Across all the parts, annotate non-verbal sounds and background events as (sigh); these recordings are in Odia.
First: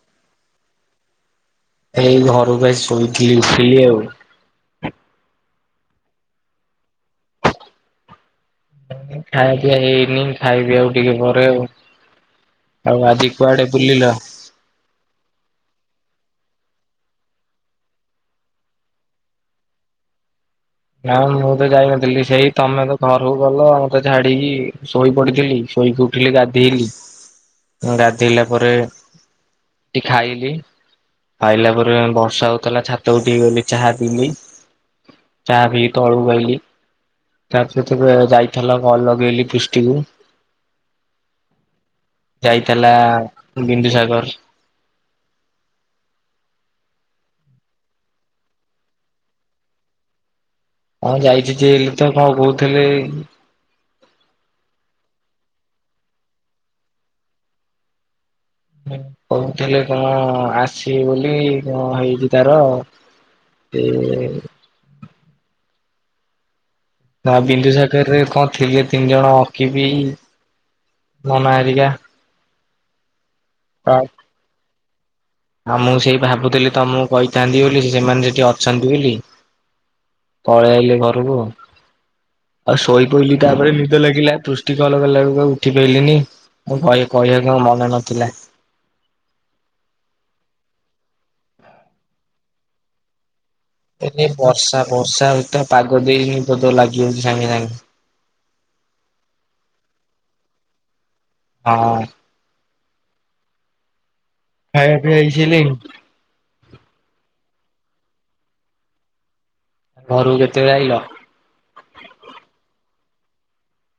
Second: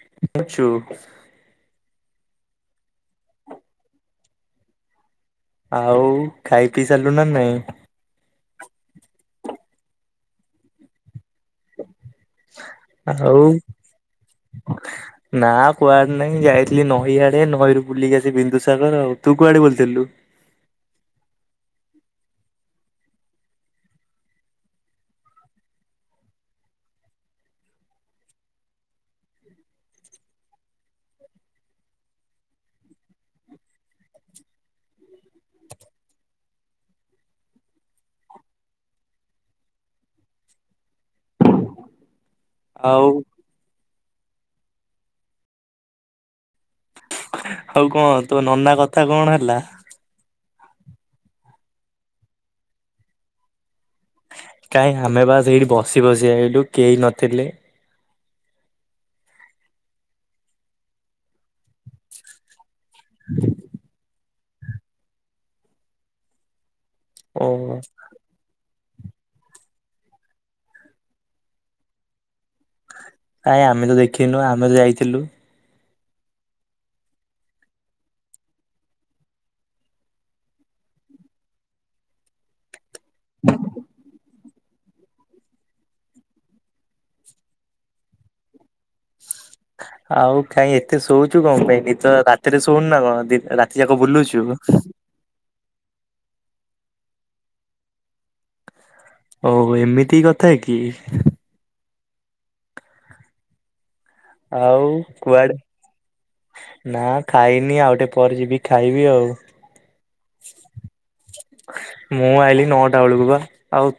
(unintelligible) ଚୁପ୍ ଏଇ ଘରକୁ ଆସି ଶୋଇଥିଲି ଉଠିଲି ଆଉ। ଆଉ ଖାଇ ପିଇ ସାରିଲୁ ନା ନାଇଁ? ଖାଇବା ପିଆ ହେଇନି, ଖାଇବି ଆଉ ଟିକେ ପରେ ଆଉ। ଆଉ ଆଜି କୁଆଡେ ବୁଲିଲ? ନା କୁଆଡେ ନାହିଁ ଯାଇଥିଲି ନଈ ଆଡେ ନଈରୁ ବୁଲିକି ଆସି ବିନ୍ଦୁସାଗର ଆଉ, ତୁ କୁଆଡେ ବୁଲିଥିଲୁ? ନା ମୁଁ ତ ଯାଇନଥିଲି ସେଇ ତୋମେ ତ ଘରକୁ ଗଲ ମୋତେ ଛାଡିକି, ଶୋଇ ପଡିଥିଲି। ଶୋଇକି ଉଠିଲି ଗାଧେଇଲି, ଗାଧେଇଲା ପରେ ଟି ଖାଇଲି। ଖାଇଲା ପରେ ବର୍ଷା ହଉଥିଲା ଛାତକୁ ଟିକେ ଗଲି ଚାହା ପିଇଲି। ଚାହା ପିଇକି ତଳକୁ ଆଇଲି। ତା ସହିତ ଯ-ଯାଇଥିଲା କଲ୍ ଲଗେଇଲି ପୃଷ୍ଟି କୁ। ଯାଇଥିଲା ଆଉ ବିନ୍ଦୁସାଗର। ଆଉ କଣ ତୋ ନନା କଥା କଣ ହେଲା? ହଁ ଯାଇଛିଥିଲୁ ତ କଣ କହୁଥିଲେ? କାହିଁ ଆମେ ବା ସେଇଠି ବସି ବସି ଆଇଲୁ କେହି ନଥିଲେ। ହେ କହୁଥିଲେ କଣ ଆସିବେ ବୋଲି। କଣ ହେଇଛି ତାର? ଏ, ନା ଓହୋ ବିନ୍ଦୁସାଗରରେ କଣ ଥିଲେ ତିନି ଜଣ ଅଖି ବି ନନା ହେରିକା। କାଇଁ ଆମେ ତ ଦେଖିନୁ ଆମେ ତ ଯାଇଥିଲୁ। ଆଉ ମୁଁ ସେଇ ଭାବୁଥିଲି ତୋମକୁ କହିଥାନ୍ତି ବୋଲି ସେମାନେ ସେଠି ଅଛନ୍ତି ବୋଲି। ପଳେଇ ଆଇଲେ ଘରକୁ, ଆଉ ଶୋଇ ପୋଇଲିି ତାପରେ ନିଦ ଲାଗିଲା। (unintelligible) ଉଠି କଲ୍ ଲଗେଇଲାବେଳକୁ ଆଉ ଉଠି ପାଇଲିନି। ଆଉ କଇ କହିବାକୁ ଆଉ ମନେ ନଥିଲା। ଆଉ କାଇଁ ଏତେ ଶୋଉଛୁ କଣ ପାଇଁ? ନିଦ ରାତିରେ ଶୋଉନୁ ନା କଣ? ଦି- ରା ଏ ଯେ ବର୍ଷା ବର୍ଷା ହିତ ପାଗ ଦେଇନି ବୋଧେ ଲାଗିଯାଉଚି ସାଙ୍ଗେ ସାଙ୍ଗେ। ହଉ ଏମିତି କଥା କି? ହଁ। ଆଉ ଖାଇବା ପିଇବା କୁଆଡେ ହେଇସାଇଲାଣି। ନା ଖାଇନି ଆଉ ଟିକେ ପରେ ଯିବି ଖାଇବି ଆଉ। ଘରକୁ କେତେବେଳେ ଆଇଲ? ମୁଁ ଆଇଲିି ନଅଟା ବେଳକୁ ବା, ଆଉ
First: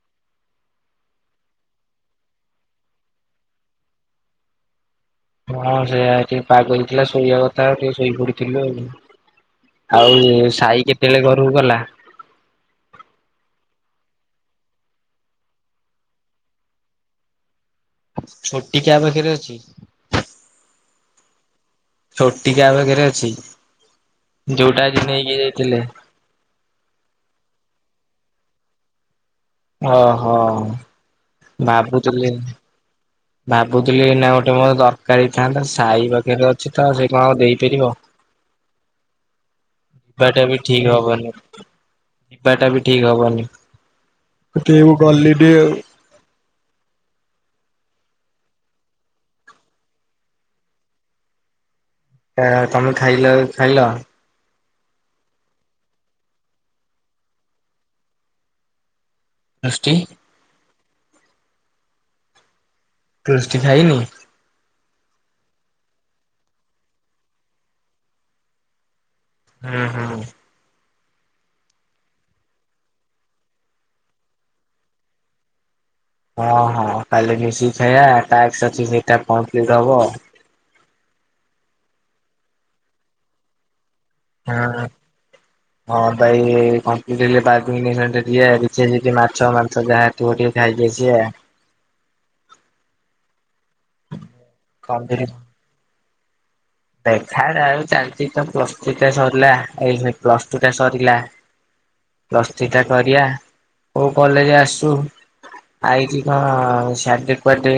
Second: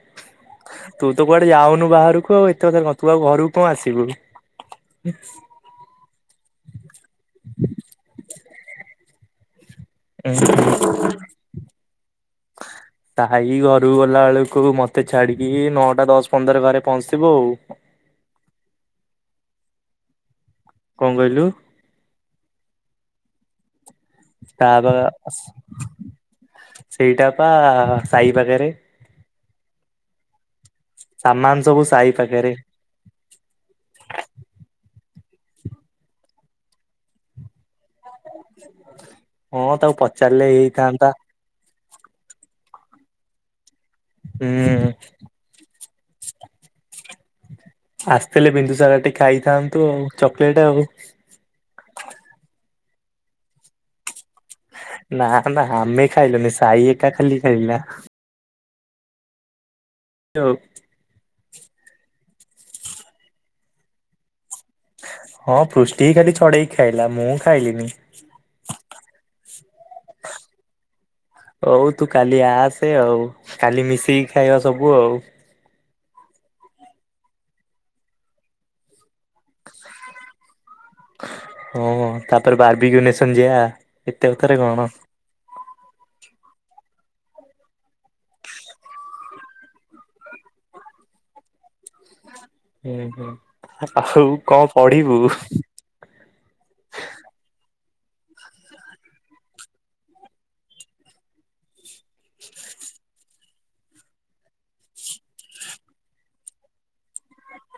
ତୁ ତ କୁଆଡେ ଯାଉନୁ ବାହାରକୁ ଆଉ, ଏତେ କଥା କହ ତୁ ଆଉ ଘରକୁ କଣ ଆସିବୁ ବି। ହଁ ସେଇଆ ଟିକେ ପାଗ ହେଇଥିଲା ଶୋଇବା କଥା ଆଉ ଟିକେ ଶୋଇପଡିଥିଲେ ଆଉ। ଆଉ ଏ ସାଇ କେତେଳେ ଘରକୁ ଗଲା? ସାଇ ଘରୁ ଗଲା ବେଳକୁ ମୋତେ ଛାଡିକି ନଅଟା ଦଶ ପନ୍ଦର ଘରେ ପହଞ୍ଚିଥିବ ଆଉ। ଛୋଟି କାହା ପାଖରେ ଅଛି। କଣ କହିଲୁ? ଛୋଟି କାହା ପାଖରେ ଅଛି ତା ଯୋଉଟା ବା ଆଜି ନେଇକି ଯାଇଥିଲେ। ସେଇଟା ପା ସାଇ ପାଖରେ। ଅ ହଁ। ସାମାନ ସବୁ ସାଇ ପାଖରେ। ଭାବୁଥିଲି ଏଇନା ଗୋଟେ ମୋରେ ଦରକାର ହେଇଥାନ୍ତା, ସାଇ ପାଖରେ ଅଛି ତ ସେଇ କଣ ଦେଇପାରିବ। ହଁ, ତାକୁ ପଚାରିଲେ ହେଇଥାନ୍ତା। ଯିବା ଟା ବି ଠିକ ହବନି, ସେଥିପାଇଁ ହୁଁ ମୁଁ ଗଲିନି ଆଉ। ଆସିଥିଲେ ବିନ୍ଦୁସାଗରଠି ଖାଇଥାନ୍ତୁ ଆଉ ଚକୋଲେଟ ଆଉ। ତମେ ଖାଇଲ ଖାଇଲ? ନାଁ ନାଁ ଆମେ ଖାଇଲୁନି ସାଇ ଏକା ଖାଲି ଖାଇଲା। (unintelligible) ହଁ (unintelligible) ପୃଷ୍ଟି ଖାଇନି? ହଁ ପୃଷ୍ଟି ହିଁ ଖାଲି ଛଡେଇକି ଖାଇଲା, ମୁଁ ଖାଇଲିନି। ହୁଁ ହୁଁ। ହଉ ତୁ କାଲି ଆସେ ଆଉ, କାଲି ମିଶିକି ଖାଇବା ସବୁ ଆଉ। ହଁ ହଁ କାଲି ମିଶିକି ଖାଇବା (unintelligible) ହଁ ତାପରେ ବାର୍ବି ୟୁନେସନ୍ ଯିଆ। ହଁ। (unintelligible) ହଁ ଭାଇ କଂପ୍ଲିଟ୍ ହେଲେ (unintelligible) ମାଛ ମାଂସ ଯାହା। ଥିବ ଟିକେ ଖାଇକି ଆସିବା। ହୁଁ ହୁଁ, ଆଉ କଣ ପଢିବୁ? ଦେଖାଯାଉ ଚାଲିଛି ତ ପ୍ଲସ୍ ଥ୍ରି ଟା ସରିଲା, ଏହେ ପ୍ଲସ ଟୁ ଟା ସରିଲା। ପ୍ଲଥ୍ରୀଟା କରିବା କୋଉ କଲେଜ ଆସୁ? ଆଇଛି କଣ ସିଆଡେ କୁଆଡେ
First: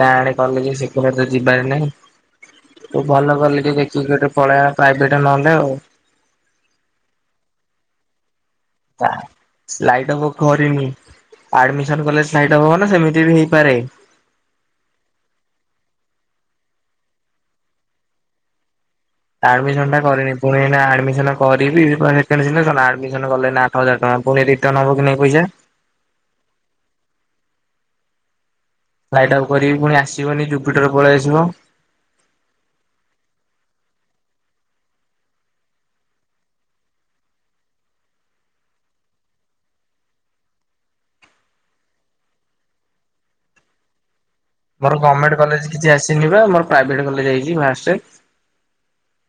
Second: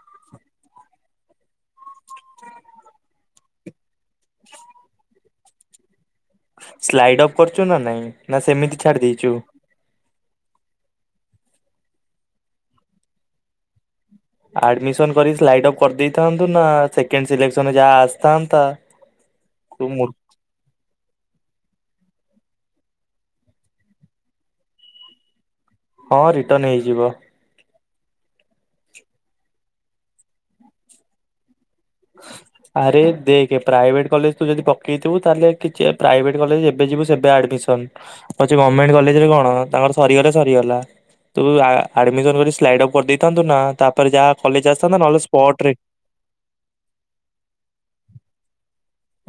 ତା ଆଡେ କଲେଜ ସେଗୁଡା ତ ଯିବାର ନାଇଁ। ଭଲ କଲେଜ୍ ଦେଖିକି ଗୋଟେ ପଳେଇବା ପ୍ରାଇଭେଟ ନହେଲେ ଆଉ। ସ୍ଲାଇଡ ଅପ୍ କରିଚୁ ନା ନାଇଁ, ନା ସେମିତି ଛାଡି ତା। (unintelligible) ଦେଇଛୁ। ସ୍ଲାଇଡ୍ ଅପ୍ କରିନି ଆଡମିସନ କଲେ ସ୍ଲାଇଡ୍ ଅପ୍ ହବନା ସେମିତି ବି ହେଇପାରେ? ଆଡମିସନ କରିକି ସ୍ଲାଇଡ୍ ଅପ୍ କରିଦେଇଥାନ୍ତୁ ନା ସେକେଣ୍ଡ ସିଲେକସନ୍ ରେ ଯାହା ଆସିଥାନ୍ତା। ତୁ ଆଡମିଶନ ଟା ମୂର୍ କରିନି। ପୁଣି ଏଇନା ଆଡ଼ମିସନ କରିବି, ପୁଣି ସେକେଣ୍ଡ ସିଲେକ୍ସନ। ଆଡ଼ମିସନ କଲେ ଏଇନା ଆଠ ହଜାର ଟଙ୍କା। ପୁଣି ରିଟର୍ନ ହେବ କି ନାଇଁ ପଇସା? ହଁ ରିଟନ୍ ହେଇଯିବ। ସ୍ଲାଇଡ୍ ଅପ୍ କରିବି ପୁଣି ଆସିବନି ଜୁପିଟର ପଳେଇ ଆସିବ। (inaudible) ଆରେ ଦେଖେ ପ୍ରାଇଭେଟ କଲେଜ ତୁ ଯଦି ପକେଇଥିବୁ ତାହେଲେ କିଛି ପ୍ରାଇଭେଟ କଲେଜ୍ ଯେବେ ଯିବୁ ସେବେ ଆଡମିସନ। ଆଉ ଯୋଉ ଗଭର୍ଣମେଣ୍ଟ କଲେଜରେ କଣ ତାଙ୍କର ସରିଗଲେ ସରିଗଲା। ତୁ ଆ ଆଡମିସନ୍ କରିକି ସ୍ଲାଇଡ ଅଫ୍ କରିଦେଇଥାନ୍ତୁ ନା, ତା ପରେ ଯାହା କଲେଜ ମୋର ଆସିଥାନ୍ତା ନହେଲେ ଗଭର୍ଣମେଣ୍ଟ କଲେଜ ସ୍ପଟରେ କିଛିଆସିନି ବା ମୋର ପ୍ରାଇଭେଟ୍ କଲେଜ ଆସିଛି ଫାଷ୍ଟ।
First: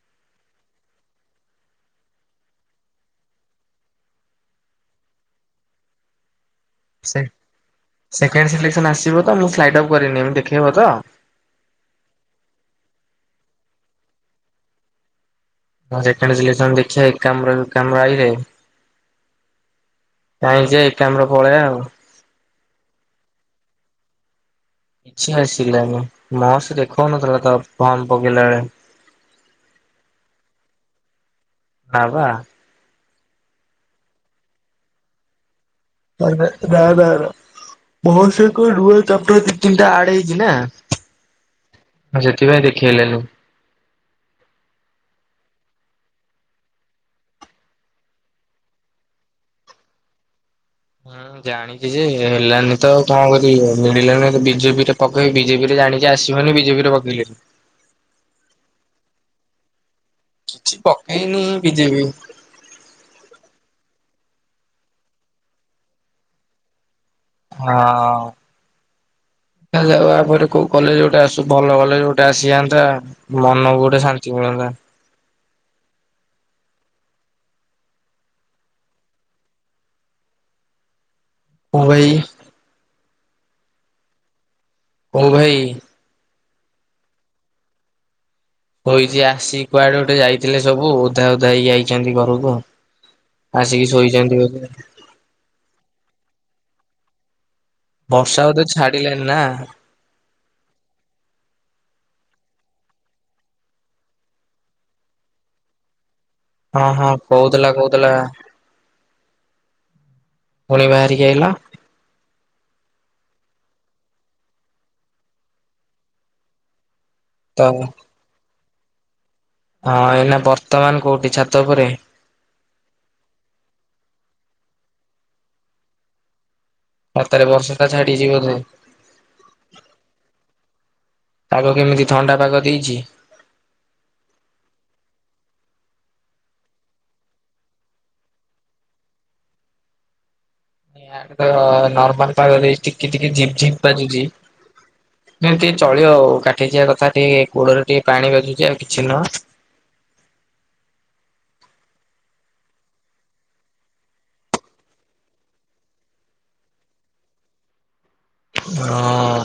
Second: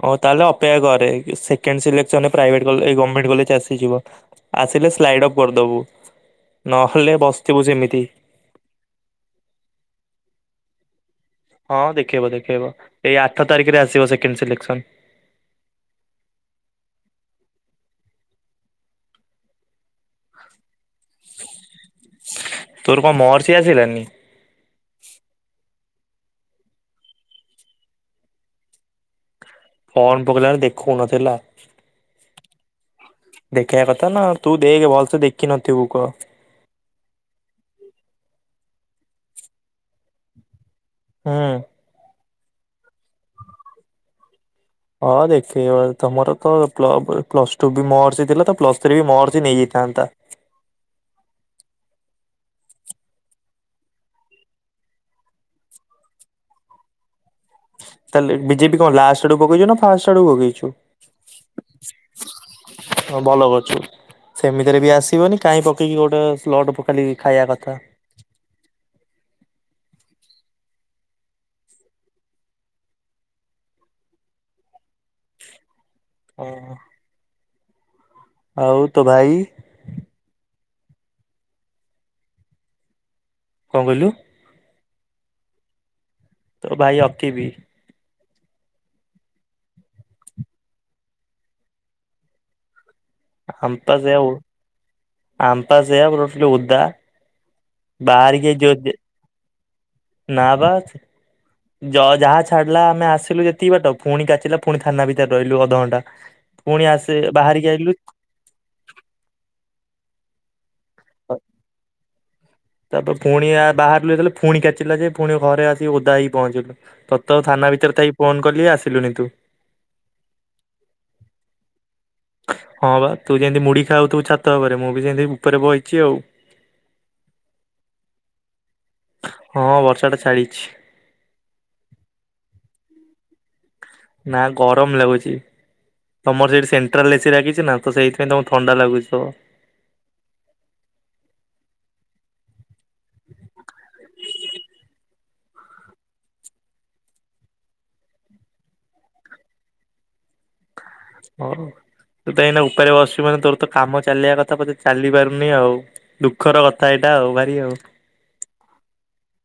ହଉ ତାହେଲେ ଅପେକ୍ଷା କରେ ସେକେଣ୍ଡ ସିଲେକ୍ସନରେ ପ୍ରାଇଭେଟ କଲେଜ ଏ ଗମେଣ୍ଟ କଲେଜ୍ ଆସିଯିବ। ଆସିଲେ ସ୍ଲାଇଡଅପ୍ କରିଦବୁ, ନହେଲେ ସେ ନାଇଁ ବସିଥିବୁ ସେମିତି। ସେକେଣ୍ଡ ସିଲେକ୍ସନ ଆସିବ ତ ମୁଁ ସ୍ଲାଇଡଅପ୍ କରିନି, ଏଇନେ ଦେଖେଇବ ତ? ହଁ ଦେଖେଇବ ଦେଖେଇବ ଏଇ ଆଠ ତାରିଖ୍ ରେ ଆସିବ ସେକେଣ୍ଡ ସିଲେକ୍ସନ। ମୁଁ ସେକେଣ୍ଡ ସିଲେକ୍ସନ୍ ଦେଖିଆ ଏକାମ୍ର କାମ୍ର ଆଇଲେ କାଇଁ ଯେ ଏଆମ୍ର ପଳେବା ଆଉ। ତୋର କଣ ମହର୍ଷି ଆସିଲାନି? କିଛି ଆସିଲାଣି ମହସି ଦେଖାଉନଥିଲା ତ ଫର୍ମ ପକେଇଲା ବେଳେ। ଫର୍ମ ପକେଇଲା ବେଳେ ଦେଖୋଉ ନଥିଲା। ନାଁ ବା। ଦେଖେଇବା କଥା ନା ତୁ ଦେଖେ ଭଲ୍ ସେ ଦେଖିନଥିବୁ କ ଏଡ଼ା ନା ନା ଓଭର୍ ସିକ୍ ରୁଲ୍ ଚାପଟର ଦି ତିନିଟା ଆଡ଼ ହେଇଛି ନା? ହୁଁ। ସେଥିପାଇଁ ଦେଖେଇଲାନି। ହଁ ଦେଖେଇବ ତମର ତ ପ୍ଲ ପ୍ଳସ୍ ଟୁ ବି ମହର୍ଷି ଥିଲା ତ ପ୍ଲସ୍ ଥ୍ରୀ ବି ମହର୍ଷି ନେଇଯାଇଥାନ୍ତା। ହୁଁ ଜାଣି ଛି ଯେ ହେଲାନି ତ କଣ କରିବି ମିଳିଲାନି ବିଜେପିରେ ପକେଇବି ବିଜେପି ରେ ଜାଣି ଚି ଆସିବନି ବିଜେପିରେ ପକେଇଲିନି। ତାଲେ ବିଜେପି କଣ ଲାଷ୍ଟ୍ ଆଡୁକୁ ପକେଇଛୁ ନା ଫାଷ୍ଟ୍ ଆଡ଼କୁ ପକେ କିଛି ପକେଇନି ବିଜେବିି। ହଁ ଭଲ କରିଛୁ ସେମିତିରେ ବି ଆସିବନି କାହିଁ ପକେଇକି ଗୋଟେ ସ୍ଲଟ ଖାଲି ଖାଇବା କଥା ହଁ। ଦେଖାଯାଉ ଆପରେ କୋଉ କଲେଜ୍ ଗୋଟେ ଆସୁ ଭଲ କଲେଜ ଗୋଟେ ଆସିଯାଆନ୍ତା। ମନକୁ ଗୋଟେ ଶାନ୍ତି ମିଳନ୍ତା। ଏଁ। ଆଉ ତୋ ଭାଇ? (unintelligible) କଣ କହିଲୁ? କୋଉ ଭାଇ? ତୋ ଭାଇ ଅକି ବି। କହିଛି ଆସିିକି କୁଆଡେ ଗୋଟେ ଯାଇଥିଲେ ସବୁ ଓଧା ଓଧା ହେଇକି ଆଇଛନ୍ତି ଘରକୁ। ଆସିକି ଆମପା ସେ ଶୋଇଛନ୍ତି ବୋଧେ ଆମ୍ପା ସେ ରଟ ଉଦା ବର୍ଷା ବୋଧେ ବାହାରିକି (unintelligible) ଛାଡିଲାନି ନା। ନା ବା। ଯ ଯାହା ଛାଡିଲା ଆମେ ଆସିଲୁ ଯେତିକି ବାଟ ପୁଣି କାଚିଲା ପୁଣି ଥାନା ଭିତରେ ରହିଲୁ ଅଧଘଣ୍ଟା। ପୁଣି ହଁ ହଁ ଆସେ ବାହାରିକି କହୁଥିଲା ଆଇଲୁ କହୁଥିଲା। ପୁଣି ବାହାରିକି ଆଇଲ ତାପରେ ପୁଣି ବାହାରିଲୁ ଯେତେ ପୁଣି କାଚିଲା ଯେ ପୁଣି ଘରେ ଆସି ଓଦା ହେଇକି ପହଞ୍ଚିଲୁ। ତ ଥାନା ଭିତରେ ଥାଇ ଫୋନ କଲି ଆସିଲୁନି ତୁ। ହଁ ଏଇନା ବର୍ତମାନ କୋଉଠି ଛାତ ଉପରେ? ହଁ ବା ତୁ ଯେମିତି ମୁଢି ଖାଉ ତୁ ଛାତ ଉପରେ ମୁଁ ବି ଯେମିତି ଉପରେ ବଇଛି ଆଉ। ରାତରେ ବର୍ଷ ଟା ଛାଡିଛିି ବୋଧେ। ହଁ ବର୍ଷାଟା ଛାଡ଼ିଛି। ପାଗ କେମିତି ଥଣ୍ଡା ପାଗ ଦେଇଛି? ନା ଗରମ ଲାଗୁଛି। ତମର ସେଠି ସେଣ୍ଟ୍ରାଲ ଏସି ଲାଗିଛି ନା ତ ସେଇଥିପାଇଁ ତମକୁ ଥଣ୍ଡା ଲାଗୁଥବ ଆଡେ ତ ନର୍ମାଲ ପାାଗରେ ଟିକେ ଟିକେ ଝିପ୍ ଝିପ୍ ବାଜୁଛି ଏତିିକେ ଚଳିବ ଆଉ କାଠେଇ ଯିବା କଥା ଟିକେ ଗୋଡରେ ଟିକେ ପାଣି ବାଜୁଛି ଆଉ କିଛି ନୁହଁ ହଉ ତୁ ତ ଏଇନା ଉପରେ ବସି ଚୁ ମାନେ ତୋର ତ କାମ ଚାଲିବା କଥା ବତେ ଚାଲି ପାରୁନି ଆଉ ଦୁଃଖର କଥା ଏଇଟା ଆଉ ଭାରି ଆଉ ହଁ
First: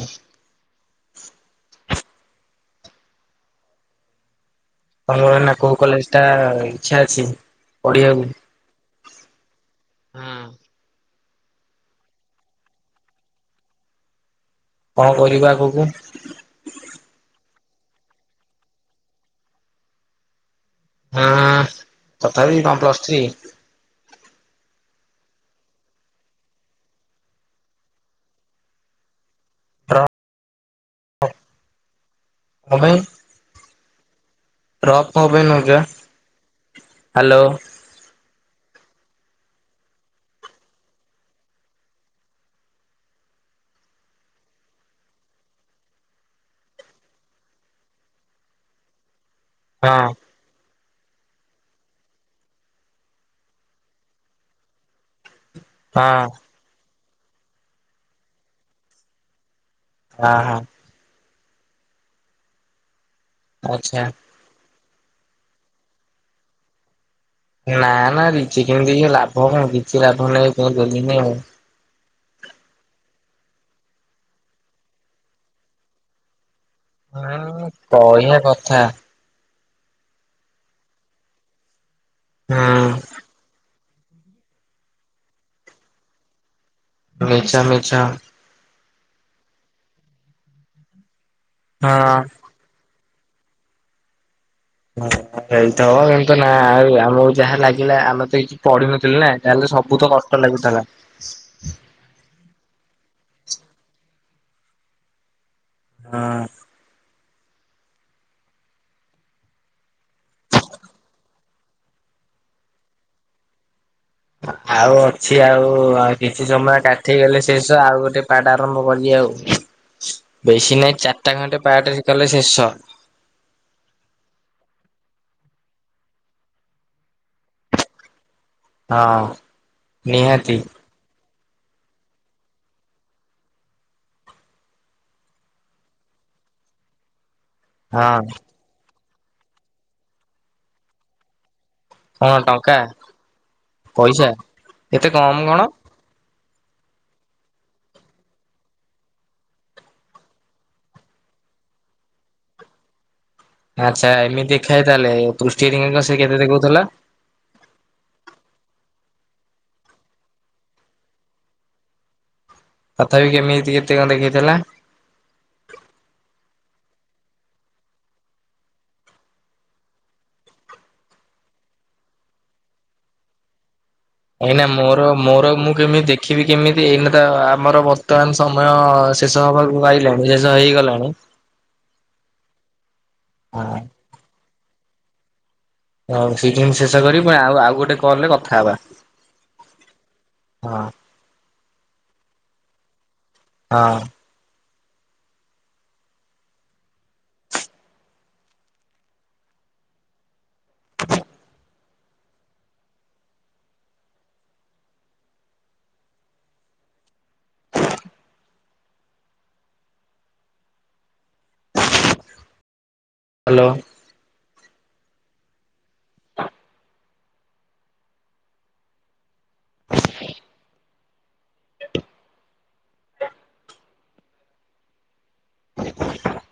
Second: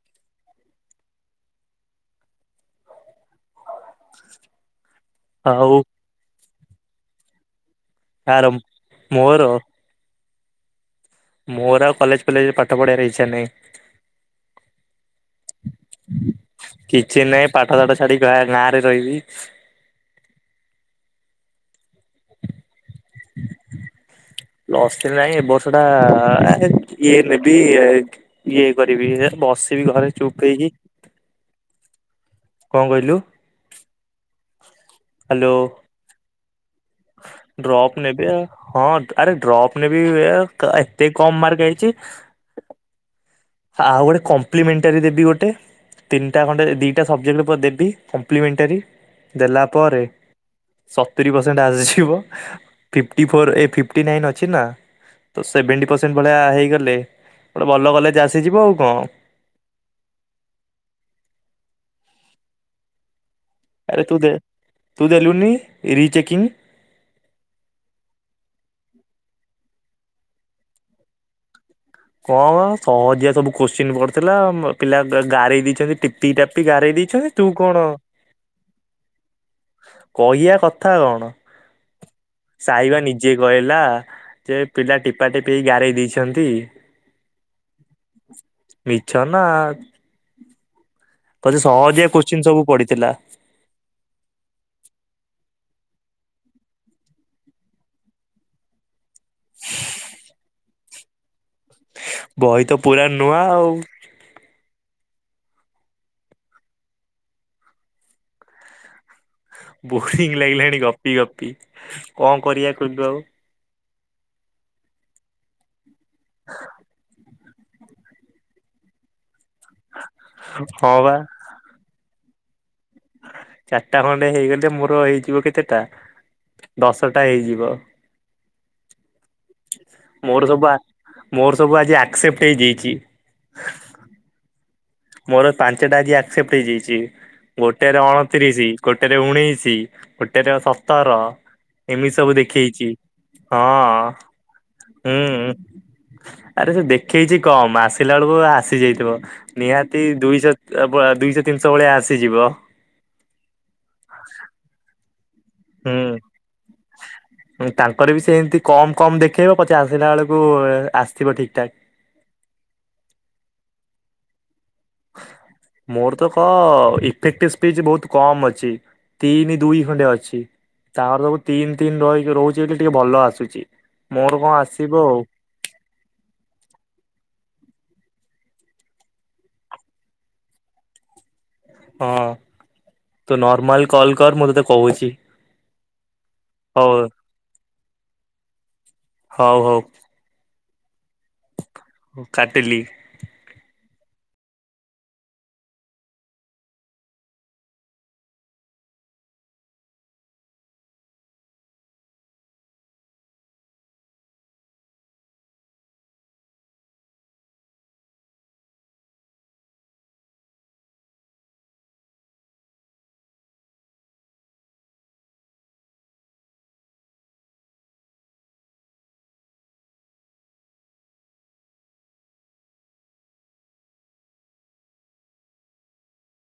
ତମର ଏଇ ନା ହଉ କୋଉ କଲେଜ ଟା ଇଚ୍ଛା ଅଛି ପଢିବାକୁ ମୋର ହୁଁ ମୋର ଆଉ କଲେଜ ଫଲେଜରେ ପାଠ ପଢ଼ିବାର ଇଛା ନାହିଁ କଣ କରିବା ଆଗକୁ କିଛି ନାହିଁ ପାଠ ଶାଠ ଛାଡି ଗାଁ ରେ ରହିବି ହଁ ତଥାପି କଣ ପ୍ଲସ୍ ଥ୍ରୀ ପ୍ଲସ୍ ଥ୍ରୀ ନାଇଁ ଏ ବର୍ଷଟା ଇଏ ନେବି ଇଏ କରିବି ବସିବି ଘରେ ଡ୍ରପ୍ ଚୁପ୍ ହେଇକି କଣ କହିଲୁ ରପ୍ କ ପାଇଁ ହ୍ୟାଲୋ ନଉଚ ବା ହ୍ୟାଲୋ ଡ୍ରପ୍ ନେବି ଆଉ ହଁ ଆରେ ଡ୍ରପ୍ ନେବି ଏତେ କମ ମାର୍କ ଆଇଚି ଆଉ ଗୋଟେ କମ୍ପ୍ଲିମେଣ୍ଟାରୀ ଦେବି ଗୋଟେ ତିନିଟା ଖଣ୍ଡେ ଦିଇଟା ସବଜେକ୍ଟ ଦେବି କମ୍ପ୍ଲିମେଣ୍ଟାରୀ ଦେଲା ହଁ ପରେ ହଁ ସତୁରି ପରସେଣ୍ଟ ଆସିଯିବ ଫିଫ୍ଟି ଫୋର୍ ଏ ଫିଫ୍ଟି ନାଇନ୍ ଅଛି ନା ତ ସେଭେଣ୍ଟି ପରସେଣ୍ଟ ହଁ ଭଳିଆ ହେଇଗଲେ ଗୋଟେ ଭଲ କଲେଜ ଆସିଯିବ ଆଉ କଣ ହଁ ହଁ ଆଚ୍ଛା ଆରେ ତୁ ଦେ ତୁ ଦେଲୁନି ରିଚେକିଂ ନା ନା ରିଚି କିମତି ଲାଭ କଣ କିଛି ଲାଭ ନାହିଁ ଗଲିନି ଆଉ କଁ ସହଜିଆ ସବୁ କୋଶ୍ଚିନ୍ ପଡିଥିଲା ପିଲା ଗାରେଇ ଦେଇଛନ୍ତି ଟେ ପି ଟାପି ଗାରେଇ ଦେଇଛନ୍ତି ତୁ ହୁଁ କଣ କହିବା କଥା କଇଆ କଥା କଣ ହୁଁ ସାଇବା ନିଜେ କହିଲା ଯେ ପିଲା ଟିପାଟିପି ଏଇ ଗାରେଇ ଦେଇଛନ୍ତି ମିଛ ମିଛ ମିଛ ନା ବୋଧେ ହଁ। ସହଜଆ କୋଶ୍ଚିନ୍ ସବୁ ପଡିଥିଲା ହଁ ହେଇଥିବ କିନ୍ତୁ ନା ଆଉ ଆମକୁ ଯାହା ଲାଗିଲା ଆମେ ତ ପଢିନଥିଲି ନା ତାହେଲେ ସବୁ ତ କଷ୍ଟ ଲାଗୁଥିଲା ବହି ତ ପୁରା ନୂଆଁ ଆଉ ହଁ ବୋରିଙ୍ଗ ଲାଗିଲାଣି ଗପି ଗପି କଣ କରିବା କହିଲୁ ଆଉ ଆଉ ଅଛି ଆଉ ଆଉ କିଛି ସମୟ କାଠେଇଗଲେ ଶେଷ ଆଉ ଗୋଟେ ପାର୍ଟ ଆରମ୍ଭ କରିବି ଆଉ ବେଶୀ ହଁ ନାଇଁ ବା ଚାରିଟା ଖଣ୍ଡେ ପାର୍ଟ ହେଇ ଗଲେ ଶେଷ ଚାରିଟା ଖଣ୍ଡେ ହେଇଗଲେ ମୋର ହେଇଯିବ କେତେଟା ଦଶଟା ହେଇଯିବ ହଁ ମୋର ନିହାତି। ସବୁ ଆ ମୋର ସବୁ ଆଜି ଆକ୍ସେପ୍ଟ ହେଇଯାଇଛି ମୋର ପାଞ୍ଚଟା ଆଜି ଆକ୍ସେପ୍ଟ ହେଇଯାଇଛି ଗୋଟେରେ ହଁ ଅଣତିରିଶି ଗୋଟେରେ ଉଣେଇଶି ଗୋଟେରେ ସତର ଏମିତି ସବୁ କଣ ଟଙ୍କା ଦେଖେଇଛି ହଁ ପଇସା ଏତେ ହୁଁ କମ କଣ? ଆରେ ସେ ଦେଖେଇଛି କମ୍ ଆସିଲା ବେଳକୁ ଆସିଯାଇଥିବ ନିହାତି ଦୁଇଶହ ଦୁଇଶହ ତିନିଶହ ଭଳିଆ ଆସିଯିବ। ଆଛା ଏମିତି ଖାଏ ତାଲେ ପୃଷ୍ଟି ବିହନ ସେ ହୁଁ। କେତେ ଦେଖଉଥିଲା? ତାଙ୍କର ବି ସେଏମିତି କମ୍ କମ୍ ଦେଖେଇବ। ପଛେ ଆସିଲା ବେଳକୁ ଆସିଥିବ ଠିକଠାକ୍। ତଥାପି କେମିତି କେତେ କଣ ଦେଖେଇଥିଲା? ମୋର ତ ଖ ଇଫେକ୍ଟିଭ ସ୍ପିଚ୍ ବୋହୁତ କମ୍ ଅଛି। ତିନି ଦୁଇ ଖଣ୍ଡେ ଅଛି। ତାର ସବୁ ତିନି ତିନି ରହିକି ରହୁଛି ବୋଲି ଟିକେ ଭଲ ଆସୁଛି। ମୋର କଣ ଏଇନା ଆସିବ ମୋର ଆଉ ମୋର ମୁଁ କେମିତି ଦେଖିବି। କେମିତି ଏଇନା ତ ଆମର ବର୍ତ୍ତମାନ ସମୟ ଶେଷ ହବାକୁ ଆଇଲାଣି ଶେଷ ହେଇଗଲାଣି। ହଁ ତୁ ହଁ। ନର୍ମାଲ କଲ୍ କର ମୁଁ ତୋତେ କହୁଛି। ହଉ ସେଇଠି ମୁଁ ହଉ ଶେଷ କରିବି। ପୁଣି ଆଉ ଆଉ ଗୋଟେ କଲ୍ ରେ କଥା ହବା ହଉ ହଁ। ହଉ କାଟିଲି। ହଁ। (inaudible) ହାଲୋ। (inaudible) (inaudible)